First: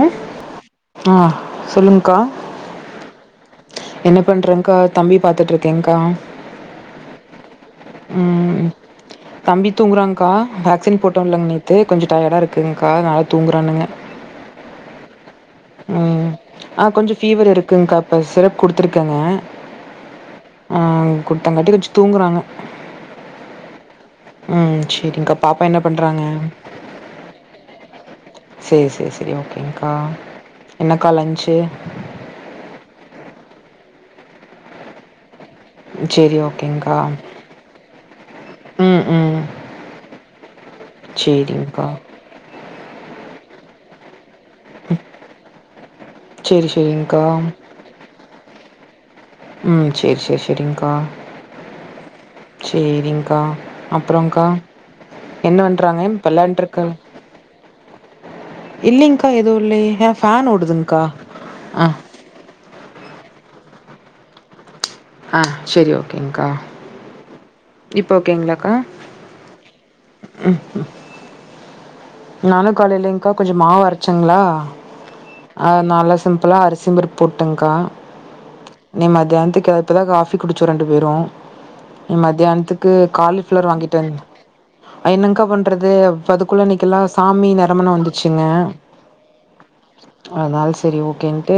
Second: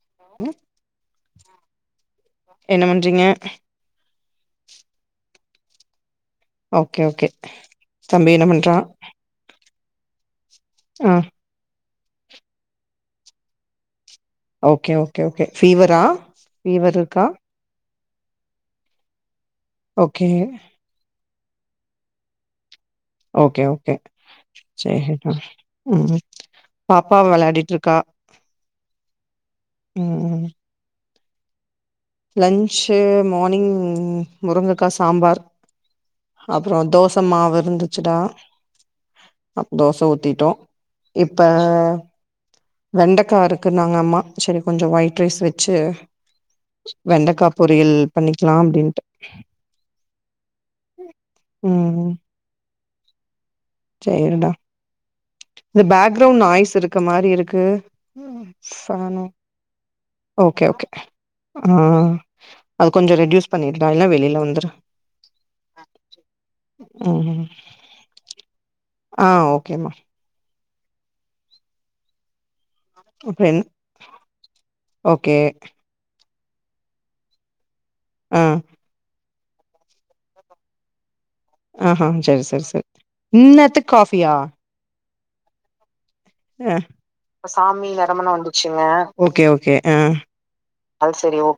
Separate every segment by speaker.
Speaker 1: அ ஆ சொல்லுங்க்கா
Speaker 2: என்ன பண்றீங்க
Speaker 1: என்ன பண்றங்க்கா தம்பி பாத்துட்ருக் தேங்கா
Speaker 2: ஓகே ஓகே தம்பி என்ன
Speaker 1: ம்
Speaker 2: பண்றா
Speaker 1: தம்பி தூங்குறாங்க்கா வேக்சின்
Speaker 2: ஆ
Speaker 1: போட்டோம்லங் நேத்து கொஞ்சொ டயடா இருக்குங்க்கா அத்னாலா தூங்குறானுங்க
Speaker 2: ஓகே ஓ கே ஓகே ஃபீவரா
Speaker 1: ம் ஆ
Speaker 2: ஃபீவர்
Speaker 1: கொஞ்சம்
Speaker 2: இருக்கா
Speaker 1: ஃபீவர் இருக்குங்கக்கா இப்போ சிறப் குடுத்ருக்கங்க
Speaker 2: ஓகே
Speaker 1: குடுத்தங்கட்டிகாச்சி தூங்குறாங்க
Speaker 2: ஓகே ஓகே
Speaker 1: ம்
Speaker 2: சேரி
Speaker 1: சரிங்க்கா பாப்பா என்ன
Speaker 2: ம்
Speaker 1: பண்ணுறாங்க
Speaker 2: பாப்பாவ வெளாடிட்ருக்கா
Speaker 1: [unintelligible] க்கா என்னக்கா லன்ச்சு
Speaker 2: லன்ச்சு மானிங் முருங்கக்கா சாம்பார்
Speaker 1: சரி
Speaker 2: அப்பறோ
Speaker 1: ஓகேங்க்கா
Speaker 2: தோச மாவுருந்துச்சுடா
Speaker 1: ம் ம்
Speaker 2: அ தோச ஊத்திட்டோ இப்ப
Speaker 1: சரிங்க்கா
Speaker 2: வெண்டக்கா வறுக்குன்னாங்க அம்மா செரி கொஞ்சொ ஒயிட் ரைஸ் வெச்சு
Speaker 1: சரி சரிங்க்கா
Speaker 2: வெண்டக்கா பொறியல் பண்ணிக்லா அப்டின்ட்டு
Speaker 1: ம் சேரி சேரி சேரிங்க்கா சேரிங்க்கா
Speaker 2: ச
Speaker 1: அப்புறங்க்கா?
Speaker 2: இருடா
Speaker 1: என்ன
Speaker 2: அங்
Speaker 1: பண்றாங்க?
Speaker 2: பேக் க்ரௌண்ட்
Speaker 1: வெளாண்ட்ருக்க
Speaker 2: இருக்க மாரி இருக்கு ஃபேனோ
Speaker 1: இல்லைங்க்கா எதுவு இல்லையே ஏ ஃபேன்
Speaker 2: ஓகே ஓகே
Speaker 1: ஓடுதுங்க்கா.
Speaker 2: ஆ அத கொஞ்சொ ரெட்யூஸ் பண்ணிரு டா இல்னா வெளி ல வந்துர்றா
Speaker 1: ஆ சேரி ஓகேங்க்கா
Speaker 2: ம்
Speaker 1: இப்போ ஓகேங்களாக்
Speaker 2: ஆ ஓகேமா
Speaker 1: ம் ம் நானுக் காலைலேங்க்கா
Speaker 2: அப்றோ
Speaker 1: கொஞ்சொ
Speaker 2: என்ன
Speaker 1: மாவு அரச்சங்களா
Speaker 2: ஓகே
Speaker 1: அதனால சிம்ப் இப்போலா அரிசிம்பருப் போட்டங்க்கா
Speaker 2: ஆ
Speaker 1: நீ மதியாண் பத்துக்கு இப்பதா காஃபி குடிச்சோ ரெண்டு பேரு
Speaker 2: ஆஹ்ஹ
Speaker 1: இனி
Speaker 2: செரி செரி செரி
Speaker 1: மத்தியானத்துக்கு
Speaker 2: இன்னேத்துக் காபியா
Speaker 1: அ என்னங்கா பண்றது பதுகுள்ள நீ
Speaker 2: சாமி நெரமனோ வந்துச்சுங்க ஓகே ஓகே ஆஹ்
Speaker 1: அதனால சரி ஓகேன்ட்டு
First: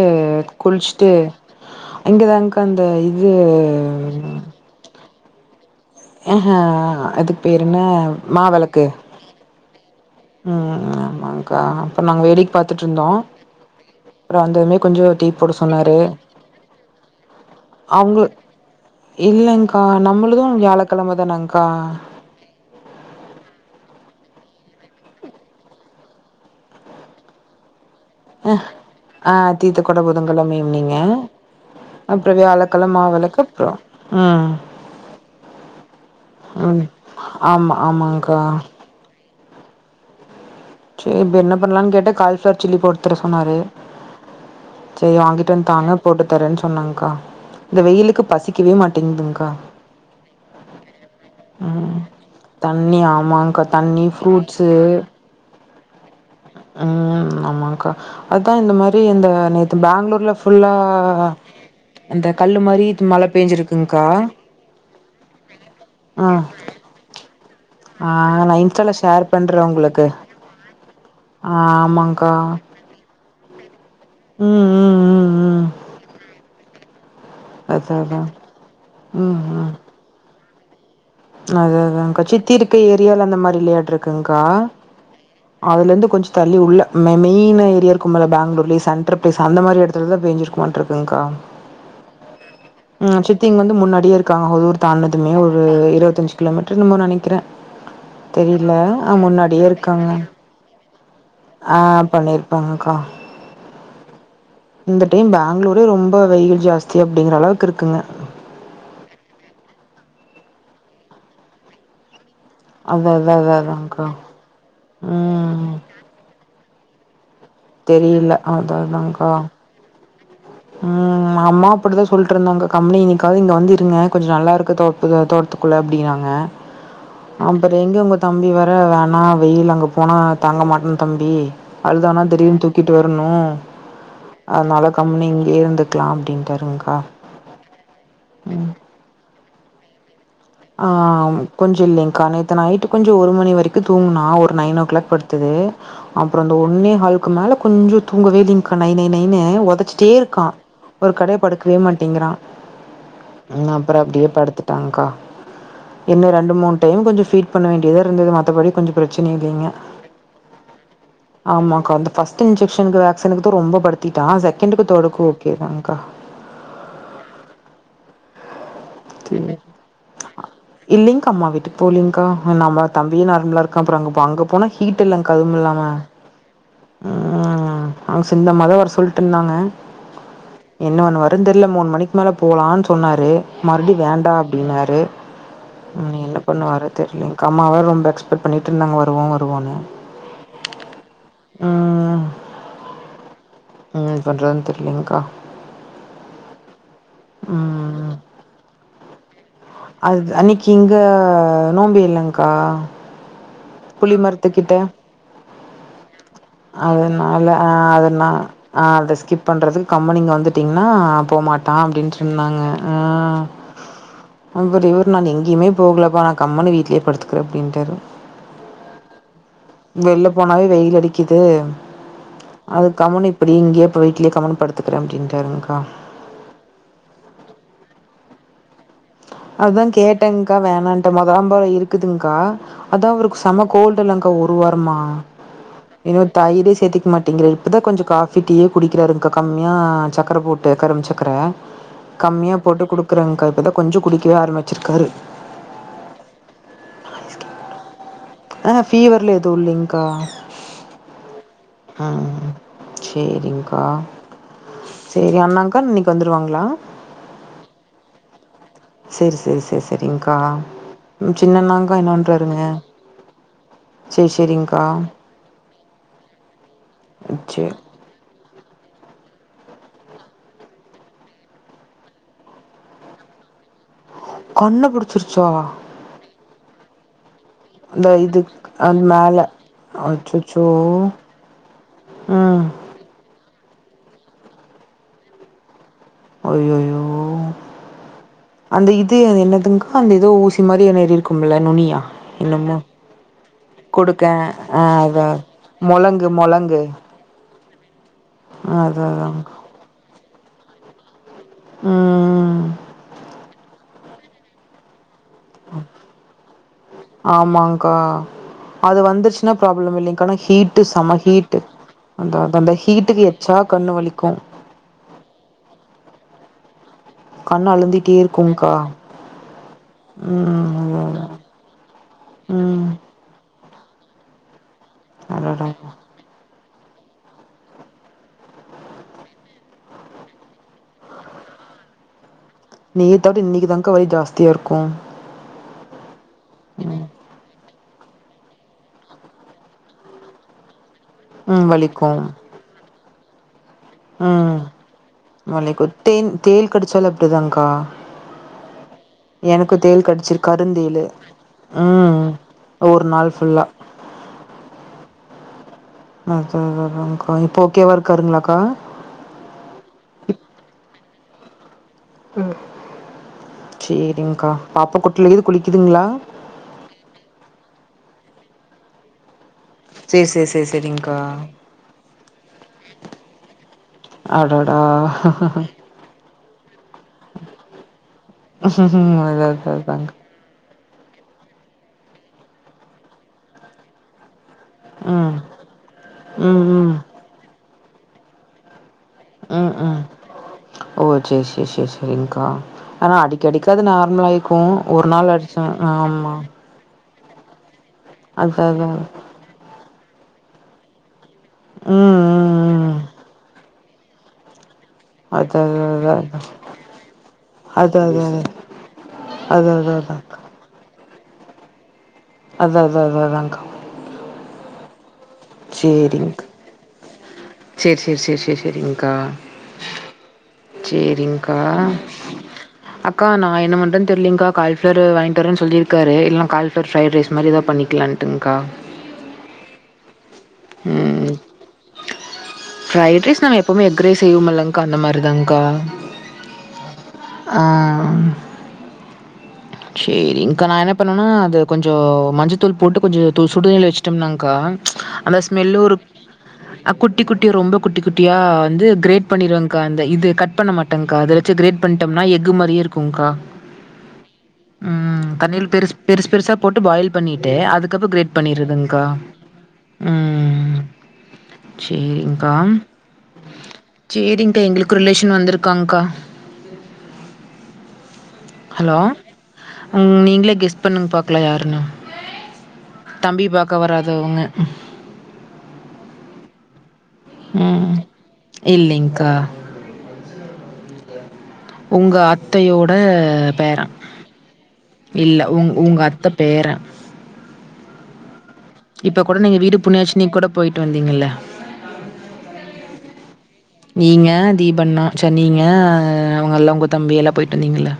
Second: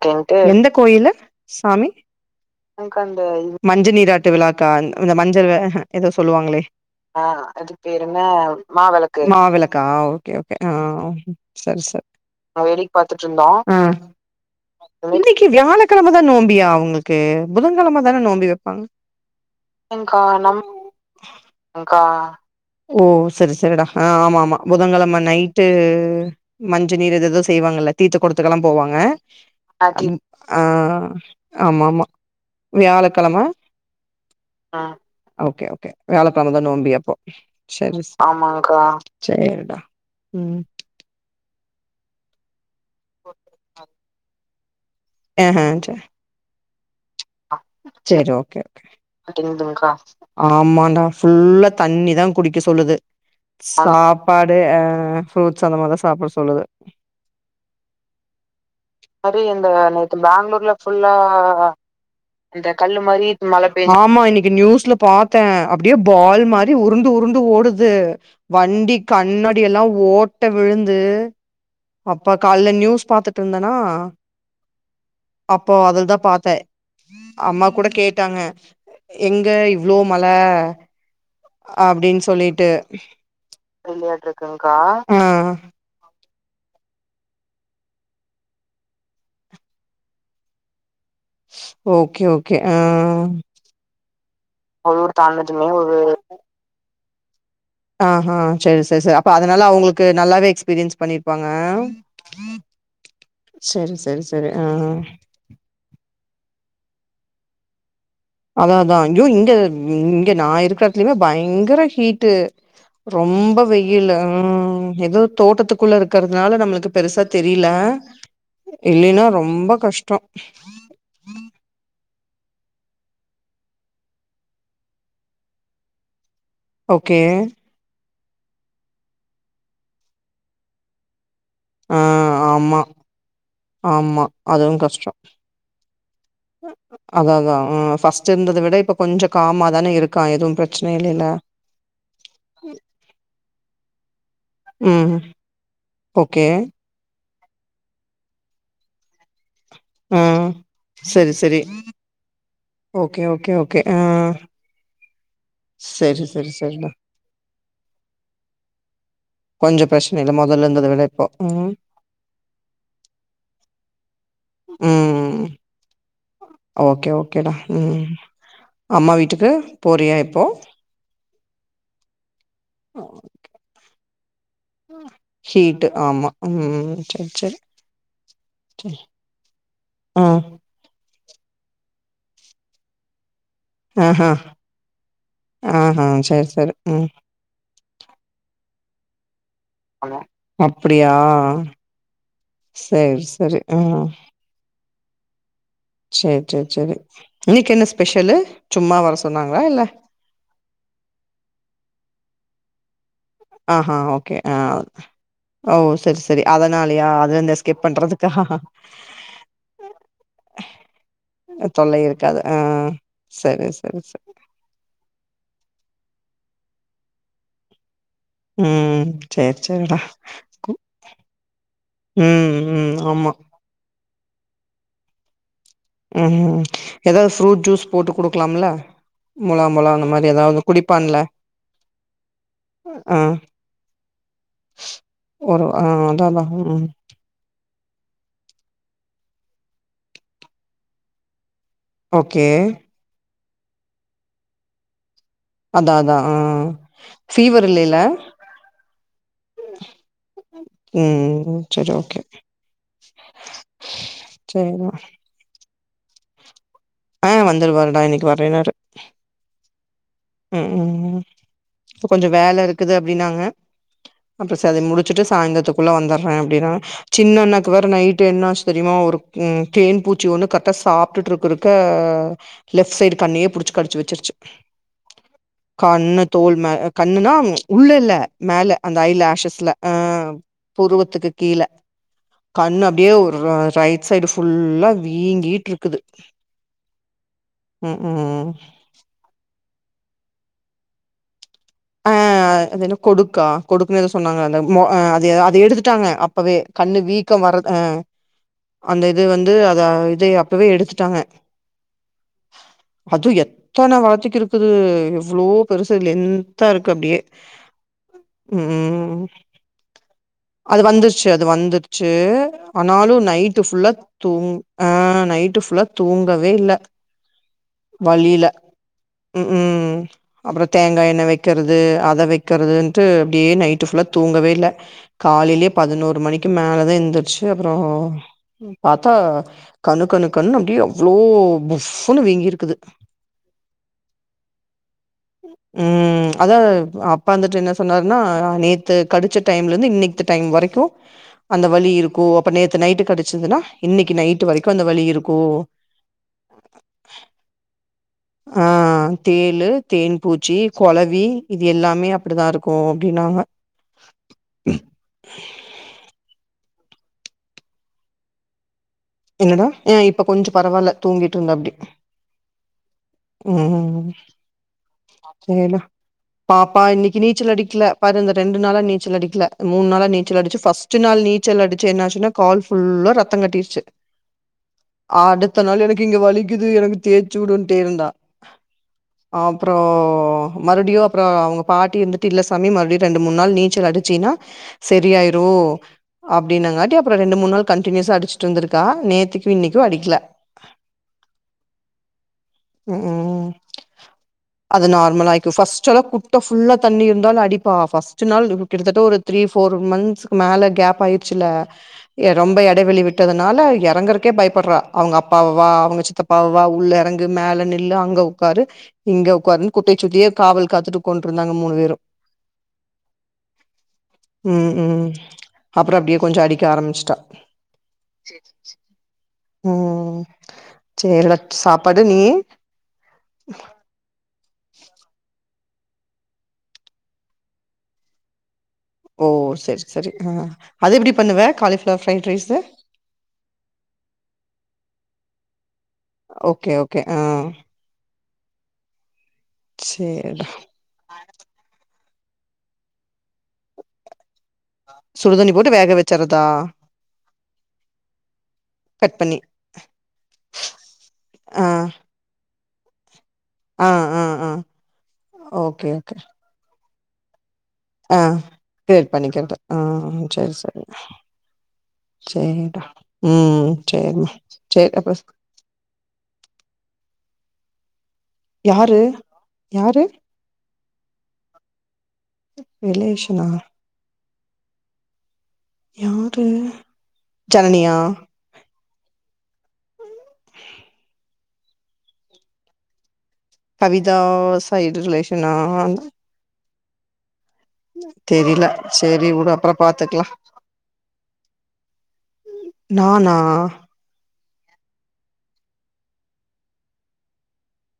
Speaker 1: குளிச்சுட்டு
Speaker 2: சாமி
Speaker 1: இங்கதாங்க அந்த
Speaker 2: எனக்கு
Speaker 1: இது
Speaker 2: மஞ்ச நீராட்டு விழாக்கா இந்த மஞ்சள் வெ ஹஹ எதோ
Speaker 1: ஆஹ
Speaker 2: சொல்லுவாங்ளே
Speaker 1: அதுக்கு பேர் என்ன மாவெளக்கு
Speaker 2: மாவிளக்காவ் ஓகே ஓகே
Speaker 1: ம்
Speaker 2: ஆஹ்
Speaker 1: ஆமாங்க்கா
Speaker 2: சரி சரி
Speaker 1: அப்புறம் நாங்க வேடிக்க பாத்துட்டு இருந்தோம்
Speaker 2: ஆஹ்
Speaker 1: அப்புறம் வந்ததுமே கொஞ்சம் டீ
Speaker 2: இன்னைக்கி
Speaker 1: போட சொன்னாரு
Speaker 2: வியாழக்கெழமதா நோம்பியா உங்களுக்கு புதன்கெழம
Speaker 1: அவங்க
Speaker 2: தான நோம்பி வெப்பாங்க
Speaker 1: இல்லங்க்கா நம்மளதும் வியாழக்கிழம தானங்க்கா
Speaker 2: ஓ செரி செரிடா ஆஹ் ஆமா ஆமா புதங்கெழம நைட்டு மஞ்ச நீர் எதேதோ செய்வாங்கள்ல தீத்த கொடத்துக்குலா
Speaker 1: அஹ்
Speaker 2: போவங் அ
Speaker 1: ஆ தீர்த்த கொட புதன்கிழம ஈவினிங்க
Speaker 2: ஆஹ் ஆமாம்மா
Speaker 1: அப்புறம் வியாழக்கிழம மாவிளக்கு
Speaker 2: வியாழக்கெழம
Speaker 1: அப்புறம் ம்
Speaker 2: ஓகே ஓகே வியாழக்கெழமதா
Speaker 1: ம்
Speaker 2: நோம்பி அப்போ
Speaker 1: ஆமா
Speaker 2: செரிங் சிஸ்
Speaker 1: ஆமாங்க்கா
Speaker 2: சேரிடா உம்
Speaker 1: சேர் இப்ப என்ன பண்ணலான் கேட்டா கால்ஃபிளர் சில்லி போட்டுதற சொன்னாரு சேரி வாங்கிட்டு வந்து தாங்க போட்டு தரேன் சொன் சொன்னாங்க
Speaker 2: சேரி ஓகே ஓகே
Speaker 1: மாட்டேங்குதுங்க்கா
Speaker 2: ஆமாண்டா ஃபுல்லா
Speaker 1: ம்
Speaker 2: தண்ணிதா குடிக்க சொல்லுது
Speaker 1: தண்ணி ஆமாங்க்கா தண்ணி
Speaker 2: சாப்பாடே அஹ ஃப்ரூட் சொன்ன மார்தா ச
Speaker 1: உம் ஆமாங்க்கா அதா இந்த மா அந்த கல்லு மாரி மழ பேஞ்சிருக்குங்க்கா
Speaker 2: ஆமா இன்னைக்கு நியூஸ்ல பாத்தே அப்டியே
Speaker 1: ஆ
Speaker 2: பால் மாரி உருந்து உருந்து ஓடுது து
Speaker 1: ஆ நா இன்ஸ்டால
Speaker 2: வண்டி
Speaker 1: ஷேர் பண்றே
Speaker 2: கண்ணாடியெல்லா
Speaker 1: உங்களுக்கு
Speaker 2: ஓட்ட விழுந்து
Speaker 1: ஆ ஆமாங்க்கா
Speaker 2: அப்பா கால்ல நியூஸ் பா பாத்துட்ருந்தே நா
Speaker 1: ம் ம் ம் ம்
Speaker 2: அப்போ அதுல்தா பாத்தே அம்மா கூட
Speaker 1: அதா அதா
Speaker 2: கேட்டாங்க எங்க இவ்ளோ மழ அப்டின்னு
Speaker 1: அதேதாங்க்கா சித்தி
Speaker 2: சொல்லிட்டு
Speaker 1: இருக்க ஏரியால அந்த மாரி இல்லயாட்ருக்குங்க்கா
Speaker 2: விளையாட்ருக்குங்க்கா ஆ
Speaker 1: அதுல இருந்து கொஞ் தள்ளி உள்ள மெ மெய்னா ஏரியா இருக்குமுல பேங்ளூர்லே சென்ட்ரு ப்ளேஸ் அந்த மாரி எடத்துலதா பேஞ்சிருமான்ருக்
Speaker 2: ஓகே ஓகே ஆ
Speaker 1: உம் சித்தி இங்க வந்து முன்னாடியே இருக் கா ஒரு ஊர்
Speaker 2: உள்ளூர்
Speaker 1: தாண்ட்னதுமே ஒரு
Speaker 2: தாண்டதுமே
Speaker 1: இருவத் தஞ்சு கிலோமீட்ரு என்னமோ நானே கிற
Speaker 2: ஆஹ் ஹா செரி செர் செர் அப்ப அதனால அவ்ங்ளுக்கு
Speaker 1: இருக்காங்க
Speaker 2: நல்லாவே எக்ஸ்பீரியன்ஸ் பண்ணிர்ப்பாங்க
Speaker 1: ஆ பண்ணிருப்பாங்கக்கா
Speaker 2: செரி செரி செரி ஆஹ் அஹ்
Speaker 1: சேஃப்டிங்ற அளவுக்கு இருக்குங்க
Speaker 2: அதா அதா அங்யோ இங்க ம் இங்க நா இருக்ற எடத்லைமே பயங்கர ஹீட்டு
Speaker 1: அதா அதா அதா
Speaker 2: ரொம்ப
Speaker 1: அதான்க்கா
Speaker 2: வெயிலு ஆஹ் எதோ
Speaker 1: ம்
Speaker 2: தோட்டத்துக்குள்ள இருக்கற்துனால நம்மளுக்கு பெரிசத் தெரில
Speaker 1: தெரில அதா
Speaker 2: இல்லேன்னா
Speaker 1: அதான்க்கா
Speaker 2: ரொம்பா கஷ்டோ
Speaker 1: ம் அம்மா அப்டிதா சொல்ட்ருந்தாங்க கம்பெனிக்காவ்து இங்க வந்து இருங்க கொஞ்சு நல்லா இருக்கு தோப்புல தோட்த்துக்குள்ள அப்டினாங்க
Speaker 2: ஓகே
Speaker 1: அம்பது எங்க எங்க தம்பி வர வேணா வெயில் அங்க போனா தாங்க மாட்னு தம்பி
Speaker 2: ஆ
Speaker 1: அதுதானான் தெரியுன்
Speaker 2: ஆமா
Speaker 1: தூக்கிட்டு வருணு அதுனால கா
Speaker 2: அதாஅதா ஆ ஃபஸ்ட்டு இருந்தத விட இப்ப கொஞ் காமா தான இரு
Speaker 1: ஆ கொஞ்சு இல்லங்க்கா நேத்து நைட்டு கொஞ்சோ ஒரு மணி வரைக்கு தூங்குனா ஆ நைன் ஓ கிளாக்
Speaker 2: ம்
Speaker 1: படுத்தது
Speaker 2: ஓகே
Speaker 1: அப்புறம்ந்த ஒன்னே ஹால் அதுனால கொஞ்சோ தூங்கவே இல்லிங்க்கா நை நை நைன்னு ஒர் பட்ச்சிட்டே
Speaker 2: ம்
Speaker 1: இருக்கான் ஒரு
Speaker 2: செரி
Speaker 1: கடய
Speaker 2: செரி
Speaker 1: படுக்கவே மாட்டேங்குறா
Speaker 2: ஓகே ஓகே ஓகே ஆ
Speaker 1: நப்புற அப்டியே படுத்துட்டான்க்கா
Speaker 2: சரி
Speaker 1: இன்னு
Speaker 2: சரி
Speaker 1: ரெண்டு மூண்
Speaker 2: சரிடா
Speaker 1: டைம் கொஞ்சு ஃபீட் பண்ண வேண்டியதா இருந்தது மத்தபடி கொஞ்சு பிரச்சினி இல்லைங்க
Speaker 2: கொஞ்சோ பிரச்சன இல்ல மொதல்ல இருந்தத விட இப்போ ம்
Speaker 1: ஆமாங்கா இந்த பஸ்ட்டு இன்ஜெக்ஷன்க்கு வேக்ஸனுங்குது ரொம்போ படுத்திட்டான் செக்கெண்டுக்கு தேடுக்கு
Speaker 2: ம்
Speaker 1: ஓகேதாங்க்கா
Speaker 2: ஓகே ஓகேடா ம் அம்மா வீட்டுக்கு போறியா இப்போ
Speaker 1: போலிங்க்கா ம் நம்ப தம்பி நார்ம்லா இருக்கான் அப்புறொ அங்க இப்ப அங்க போனா ஹீட் இல்லங்க்கா அதும்மில்லாம
Speaker 2: ஹீட்டு ஆமா ம் சரி சரி
Speaker 1: ம்ம் அவுங்சிந்தா மொத வர்
Speaker 2: சரி
Speaker 1: சொல்ட்ருந்தாங்க
Speaker 2: ஆ
Speaker 1: இன்னு ஒன்னுவர் கண் தெர்ல மூண் மணிக் மேல போலான் சொன்னாரு மறுவ்டி
Speaker 2: ஆஹா
Speaker 1: வேண்டா அப்டின்னாரு
Speaker 2: ஆஹா
Speaker 1: ம் என்ன
Speaker 2: சரி சரி
Speaker 1: பண்ணுவாரு
Speaker 2: ம்
Speaker 1: தெர்லிங்க்கா அம்மாவ ரொம் ரெக்ஸ்பெ்ட் பண்ணிட்ருந்தாங் வருவோ வர்
Speaker 2: பண்ணு அப்பிடியா
Speaker 1: ம்
Speaker 2: சர் சரி ஆ
Speaker 1: ம் [inaudible]
Speaker 2: சரி சரி சரி இன்னைக்கு, என்ன
Speaker 1: ம்
Speaker 2: ஸ்பெஷலு. அம்மா வர சொன்னாங்க.
Speaker 1: அது அன்னைக்கு இங்க நோம்பு இல்லங்கா.. ஆ
Speaker 2: ஆஹா ஓகே ஆ
Speaker 1: புளிமரத்துக்கிட்ட
Speaker 2: ஓ சரி சரி அதனாலயா அதுல
Speaker 1: அதனால
Speaker 2: இருந்து
Speaker 1: ஆ
Speaker 2: எஸ்கேப்
Speaker 1: அதனால ஆ அத ஸ்கிப்
Speaker 2: பண்றதுக்கா
Speaker 1: பண்றதுக்கு கம்முன்நீங்க வந்துட்டீங்னா போமாட்டான்,
Speaker 2: தொல்லை
Speaker 1: அப்படின்னு
Speaker 2: இருக்காது ஆ
Speaker 1: சொன்னாங்க ஆ
Speaker 2: சரி சரி சரி
Speaker 1: அப்டினு நான் எங்கேயுமே போகலப்பா நான் கம்மன் வீட்.. இ்ங்கே படுத்துக்கிறே, அப்படிின்டார்.
Speaker 2: உம் சரி சரிடா
Speaker 1: போனாவே வெயில் அடிக்குது
Speaker 2: உம் உம் ஆமா
Speaker 1: போய்டு வீ்ட்லே கமுன்னு படுத்துக்கிறேன், அப்டின்றாறுங்கா.
Speaker 2: ம் ஏதாவது ஃப்ரூட் ஜூஸ் போட்டு குடுக்கலாம்ல முலா
Speaker 1: அதான்
Speaker 2: முலா அந்த மாரி
Speaker 1: கேட்டேங்க்கா
Speaker 2: ஏதாவது
Speaker 1: வேணான்ட்ட
Speaker 2: குடிப்பான்ல
Speaker 1: முத ஆம்பாரு இருக்குதுங்கா, அதான்
Speaker 2: ஆ
Speaker 1: அவருக்கு செம கோல்டு இல்ங்கா, ஒரு வாரமா
Speaker 2: ஒரு ஆ அதா
Speaker 1: இன்னும்
Speaker 2: அதா
Speaker 1: தயிரே
Speaker 2: ம்
Speaker 1: சேர்த்திக்க மாட்டேங்கிற. இப்ப தான் கொஞ்சம் காபி, டீயே குடிக்கிறாருங்க கம்மியா சக்கரை போட்டு கரும்புசக்கரை.
Speaker 2: ஓகே
Speaker 1: கம்மியா போட்டு குடுக்குறேங்கா. கொஞ்சம் குடிக்கவே ஆரம்ச்சிருக்காரு.
Speaker 2: அதான் அதான் ஆஹ் ஃபீவர் இல்லைல.
Speaker 1: பீவர்ல எதுங் இல்லங்கா.
Speaker 2: ம் செரி ஓகே
Speaker 1: சரிங்க்கா
Speaker 2: சரி.
Speaker 1: [unintelligible] இன்னைக்கு வந்துருவாங்களா.
Speaker 2: ஆஹ் வந்துருவாருடா இன்னைக்கு வ..
Speaker 1: செரி செரி செரி
Speaker 2: ம் ம் இப்ப
Speaker 1: என்ன
Speaker 2: கொஞ்சம் வேலை
Speaker 1: பண்றாருங்க
Speaker 2: இருக்குது, அப்படின்னாங்க அப்புறம் சரி முடிச்சுட்டு சாய்ந்தத்துக்கு. உள்ள வந்துற அப்டி நா சின்னன்னாக்கு
Speaker 1: சரி
Speaker 2: வேற நைட்டு என்னாச். பெரிமா ஒரு தேன் பூச்சி ஒன்னு கரெக்டா சாப்டுட்டு இருக்கிறப்ப, லெப்ட் சைடு கண்ணியே புடிச்சு கடிச்சு வச்சிரு.
Speaker 1: கண்ணை பிடிச்சிருச்சா
Speaker 2: கண்ண தோல். ஆ கண்ணுன்னா. உள்ள
Speaker 1: இந்த
Speaker 2: இல்ல
Speaker 1: இது
Speaker 2: மேல, அந்த
Speaker 1: அது
Speaker 2: ஐ
Speaker 1: மேலே
Speaker 2: லாஷஸ்ல ஆஹ்
Speaker 1: அச்சச்சோ
Speaker 2: புருவத்துக்கு கீழ
Speaker 1: ம்
Speaker 2: கண்ணு அப்டியே ஒர். ரா ரைட் சைடு ஃபுல்லா வீங்கிட்டு இருக்குது.
Speaker 1: அய்யய்யோ
Speaker 2: ம் ம்
Speaker 1: அந்த இது அது என்னதுங். அந்த இதோ ஊசி மாரி, ஏறி ருக்கும்.
Speaker 2: ஆ ஆ அது என்ன கொடுக்கா கொடுக்குன்னு எத சொன்னாங்க,
Speaker 1: கொடுக்கேன்
Speaker 2: அந்த
Speaker 1: ஆ
Speaker 2: மோ அ அதை
Speaker 1: அதான்
Speaker 2: அத எடுத்துட்டாங்க,
Speaker 1: முழங்கு
Speaker 2: அப்பவே
Speaker 1: முழங்கு
Speaker 2: கண்ணு வீக்கம் வரதுக். ஆ. அந்த
Speaker 1: அதான்
Speaker 2: இது வந்து,
Speaker 1: அதாங்க்கா
Speaker 2: அத இத அ. அப்பவே எடுத்துட்டாங்க.
Speaker 1: ம்
Speaker 2: ஹது எத் தன வாத்திக்கிருக்குது அவ்ளோ பெருசு லென் இருக்கு அப்டியே
Speaker 1: ஆமாங்க்கா. அது
Speaker 2: உம்
Speaker 1: வந்துருச்சுன்னா ப்ராப்ளம் இல்லைங்க்கா. ஆனா ஹீட்டு
Speaker 2: அது
Speaker 1: செம
Speaker 2: வந்துருச்சு அது
Speaker 1: ஹீட்டு.
Speaker 2: வந்துருச்சு
Speaker 1: அந்த அது அந்த
Speaker 2: ஆனாலு
Speaker 1: ஹீட்டுக்கு எச்சா
Speaker 2: நைட்டு ஃபுல்லா
Speaker 1: கண்ணு வலிக்கு.
Speaker 2: தூங் அ நைட்டு ஃபு ல தூங்கவேல்ல
Speaker 1: கண் அழுந்திட்டே இருக்கும்ங்க்கா உம் அ
Speaker 2: இது அத வெக்கிறதுட்டு அப்டி யே நைட்டு ஃபுல்லா தூங்கவேல்ல
Speaker 1: அடடா!
Speaker 2: காலேலே பதினோரு மணி க்கி மேலதா எந்தருச்சு அப்பறோ பாத்தா கண்ணு கண்ணு கண்ணு அப்டியே அவ்ளோ ஃபப்புனு வீங்கிரு
Speaker 1: நேத்த விட இன்னைக்குதாக்கா வலி ஜாஸ்தியா இருக்கு
Speaker 2: அதாதா அப்ப அந்த என்ன சொன்னாருன்னா நேத்து கடிச்ச டைம்லருந்து இன்னை இந்த டைம் வரைக்கு அந்த
Speaker 1: ம்
Speaker 2: வலி இருக்கு அப்ப நேத்து நைட்டு கடிச்சுதுனா
Speaker 1: உம் மலைக்கு தேன் தேள் கடிச்சாலு அப்டிதாங்கா
Speaker 2: ஆஹ் தேளு தேன் பூச்சி
Speaker 1: கருந்தேளு.
Speaker 2: கொளவி இது எல்லாமே
Speaker 1: ம்
Speaker 2: அப்டித்தாருக்கு
Speaker 1: ஒரு நாள்
Speaker 2: அப்டின்னாங்க [inaudible]
Speaker 1: ஃபுல்லா. அத அதா அதாகா இப்போ ஓகேவாருக்காருங்ளாக்கா
Speaker 2: என்னடா ஏ இப்ப கொஞ்சோ பரவால்ல தூங்கிட்ருந்தாப்டி உம்
Speaker 1: சேரிங்க்கா பாப்பா குட்லயாது
Speaker 2: சேரிடா
Speaker 1: குளிக்குதுங்களா
Speaker 2: பாப்பா இன்னைக்கு நீச்சல் அடிக்கல பாரு இந்த ரெண் ரெண்டுநாலா நீச்சல் அடிக்கல மூணு நாளா
Speaker 1: சேரி
Speaker 2: நீச்சல்
Speaker 1: சேரி
Speaker 2: அடிச்சு
Speaker 1: சேரி
Speaker 2: ஃபஸ்ட்
Speaker 1: சேரிங்க்கா
Speaker 2: நாள் நீச்சல் அடிச்சு என்னாச்சுன்னா கால் ஃபுல்லா ரத்த கட்டிருச்சு
Speaker 1: அடடாஹ்
Speaker 2: அடுத்த நாள் எனக்கு இங்க வலிக்குது எனக் தேச்சூவுடுட்டே இருந்தா
Speaker 1: அது அது
Speaker 2: ஆப்பறோ
Speaker 1: அதாங்க
Speaker 2: மறுடியு அப்பறோ அவுங்க பாட்டி இருந்துட்டு இல்ல சாமி மறுடி ரெண்டு மூணு நாள் நீச்சல் அடிச்சினா
Speaker 1: ம்
Speaker 2: செரியாயிரு
Speaker 1: ம்
Speaker 2: அப்டின்னாங்காட்டி
Speaker 1: ம்
Speaker 2: அப்பறோ ரெண்டு மூண்நாள் கன்டினியூசா அடிச்சிட்டுருந்துக் கா
Speaker 1: உம் உம் ஓ சேரி சேரி சேரி சேரிக்கா ஆனா
Speaker 2: ம்
Speaker 1: அடிக்கடிக்க அது நார்மலாயிக்கு
Speaker 2: அது
Speaker 1: ஒரு
Speaker 2: நார்மல்
Speaker 1: நாள் அடிச்சா ஆமா
Speaker 2: தால அடிப் போ ஃபர்ஸ்ட் நாள்
Speaker 1: அதா
Speaker 2: [unintelligible]
Speaker 1: அதா
Speaker 2: கிட்டதட்ட ஒரு த்ரீ ஃபோர் மன்த்ஸ் மேல கேப் ஆயி சுல்ல
Speaker 1: ம்
Speaker 2: எ ரொம்ப
Speaker 1: ம் ம்
Speaker 2: எடைவளி விட்டத ல்ல இறங்கறக்கே பயப்படுறா அவுங்க அப்பா
Speaker 1: அதா
Speaker 2: வா அவுங்க
Speaker 1: அதா
Speaker 2: சித்தப்பா வா உள்ள இறங்கு மேல நில்லு அங்க
Speaker 1: அதா அதா
Speaker 2: உக்காரு இங்க
Speaker 1: அதா அதா
Speaker 2: உக்காருன்னு குட்டை
Speaker 1: அதா
Speaker 2: சுத்தியே காவல் காத்துட்டு கொண்டுருந்தாங்க மூணு பேரும்
Speaker 1: அதான் அதான் அதான் அதான்க்கா
Speaker 2: உம் அப்புறம் அப்டியே கொஞ்சம் அடிக்க ஆரம்பிச்சுட்டா
Speaker 1: சேர் சேர் சேர் சேர் செரிங்கா
Speaker 2: உம்
Speaker 1: சேரிங்க்கா அக்கா நா என்ன பண்றன்னு தெர்லங்க்கா கால்ஃப்ளர் வாங்கிட்டு வரேன்னு சொல்லியிருக்காரு இல்லன காலிஃப்ளவர் வாங்கிட்டு வரேணு சொல்லிர்க்காரு இல்லனா காலிஃப்ளவர் ஃப்ரைட் ரைஸ் மாரி எதா பண்ணிக்கலான்டுங்க்கா
Speaker 2: ஓ செர் செரி அஹ் அது எப்டி பண்ணுவ cauliflower fried rice
Speaker 1: fried rice நாம்ம எப்பவுமே எஃக் ரைஸ் செய்வோம்லங்க்கா அந்த மாரிதான்கா
Speaker 2: ஓகே ஓகே அஹ்
Speaker 1: சேரிங்க்கா நா என்ன பண்ணுவனா அது கொஞ்சோ இப்போ மஞ்சத்தூள் போட்டு கொஞ்சோ தூ சுடுதண்ணீல வச்சுட்டோம்னாங்க்கா ச் அந்த
Speaker 2: சுடுதண்ணி போட்டு
Speaker 1: ஸ்மெல்லு
Speaker 2: வேக
Speaker 1: ஒரு
Speaker 2: வச்சறதா
Speaker 1: அ குட்டி குட்டி ரொம்ப குட்டி குட்டியா வந்து
Speaker 2: கட்
Speaker 1: கிரேட்
Speaker 2: பண்ணி
Speaker 1: பண்ணிருவங்க அந்த இது கட் பண்ண மாட்டேங்கா அதவச்சு கிரேட் பண்டம்னா எஃகு மாரியே இருக்குங்க்கா
Speaker 2: ஆஹ் ஆஹ்
Speaker 1: உம் தண்ணீல பெருசு பெருசு பெருசா போ ட்டு பாயில் பண்ணி ட்டு அதுக்கப்றம்
Speaker 2: ஆ
Speaker 1: கிரேட் பண்ணிறதுங்கா
Speaker 2: கிரேட் பண்ணிக்கிறது ஆ சரி
Speaker 1: ம்
Speaker 2: சரி
Speaker 1: சேரிங்கா
Speaker 2: சரிடா ம் சரிம்மா
Speaker 1: சேரிங்கா
Speaker 2: சரி
Speaker 1: எங்களுக்கும்
Speaker 2: அப்ப
Speaker 1: ரிலேஷன் வந்திருக்காங்க்கா
Speaker 2: யாரு யாரு
Speaker 1: உம் நீங்களே கெஸ் பண்ணுங்க பாக்கலாம் யாருன்னு
Speaker 2: ரிலேஷனா
Speaker 1: தம்பி பாக்க வராத வோங்க
Speaker 2: யாரு ஜனனியா
Speaker 1: ம் இல்லைங்க்கா உங்க அத்தையோட பேரன்
Speaker 2: கவிதா சைடு
Speaker 1: இல்ல
Speaker 2: ரிலேஷனா
Speaker 1: உங் உங்க அத்த பேரன்
Speaker 2: உம்
Speaker 1: இப்ப கூட நீங்க வீடு புண்ணியாட்சனிக்கூட போயிட்டு வந்தீங்கல்ல
Speaker 2: நானா
Speaker 1: நீங்க தீபண்ணா ச்ச நீங்க அவங்கல்லா உங்க தம்பி எல்லா போயிட்டு வந்தீங்கள்ள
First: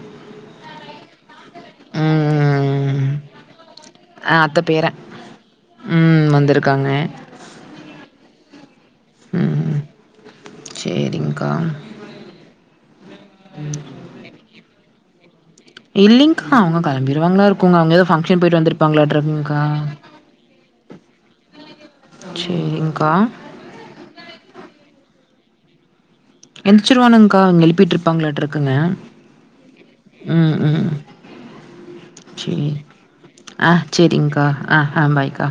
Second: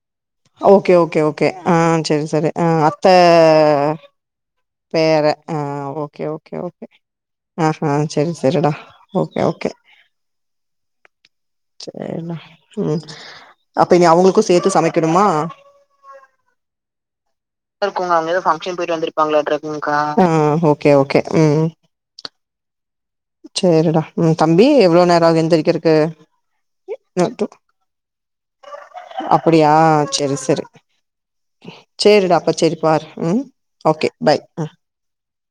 Speaker 2: ஓகே ஓகே ஓக் கே ஆஹ் சேரி சேரி அ அத்த
Speaker 1: ம் அ அத்த பேர
Speaker 2: பேரன் ஆஹ் ஓகே
Speaker 1: ம்
Speaker 2: ஓகே ஓகே
Speaker 1: வந்திருக்காங்க
Speaker 2: ஆஹ்ஹ் சேரி சேரிடா ஓகே ஓகே
Speaker 1: ம் சேரிங்க்கா
Speaker 2: சேரிடா ம் அப்ப நீ அவுங்களுக்கு சேத்து சம கிருமா
Speaker 1: இல்லீங்க்கா அவுங்க கெளம்பி ருவாங்களா இருக்குங்க அங்க எதோ
Speaker 2: அவங்க
Speaker 1: ஃபங்ஷன்
Speaker 2: ஏதோ
Speaker 1: போயிட்டு
Speaker 2: ஃபங்க்ஷன்
Speaker 1: வந்திருப்பாங்களாட்ராங்க்கா
Speaker 2: வந்திருப்பாங்களாட்ருக்குங்க்கா ஆ ஓகே ஓகே உம்
Speaker 1: சேரிங்க்கா
Speaker 2: சேரிடா உம் தம்பி எவ்ளோ நேரோ ஆகு இன் தெரிக்கறக்கு
Speaker 1: எஞ்சிருவானுங்க்கா அவங்க எழுப்பிட்ருபாங்களாற்றுருக்குங்க
Speaker 2: அப்படியா செரி
Speaker 1: உம்
Speaker 2: செரி
Speaker 1: உம்
Speaker 2: சேரிடா அப்ப
Speaker 1: சேரி
Speaker 2: செரி பாரு ம்
Speaker 1: ஆஹ்
Speaker 2: ஓகே பாய்
Speaker 1: சேரிங்க்கா
Speaker 2: ம்
Speaker 1: ஆஹ் ஆஹ் பாய்க்கா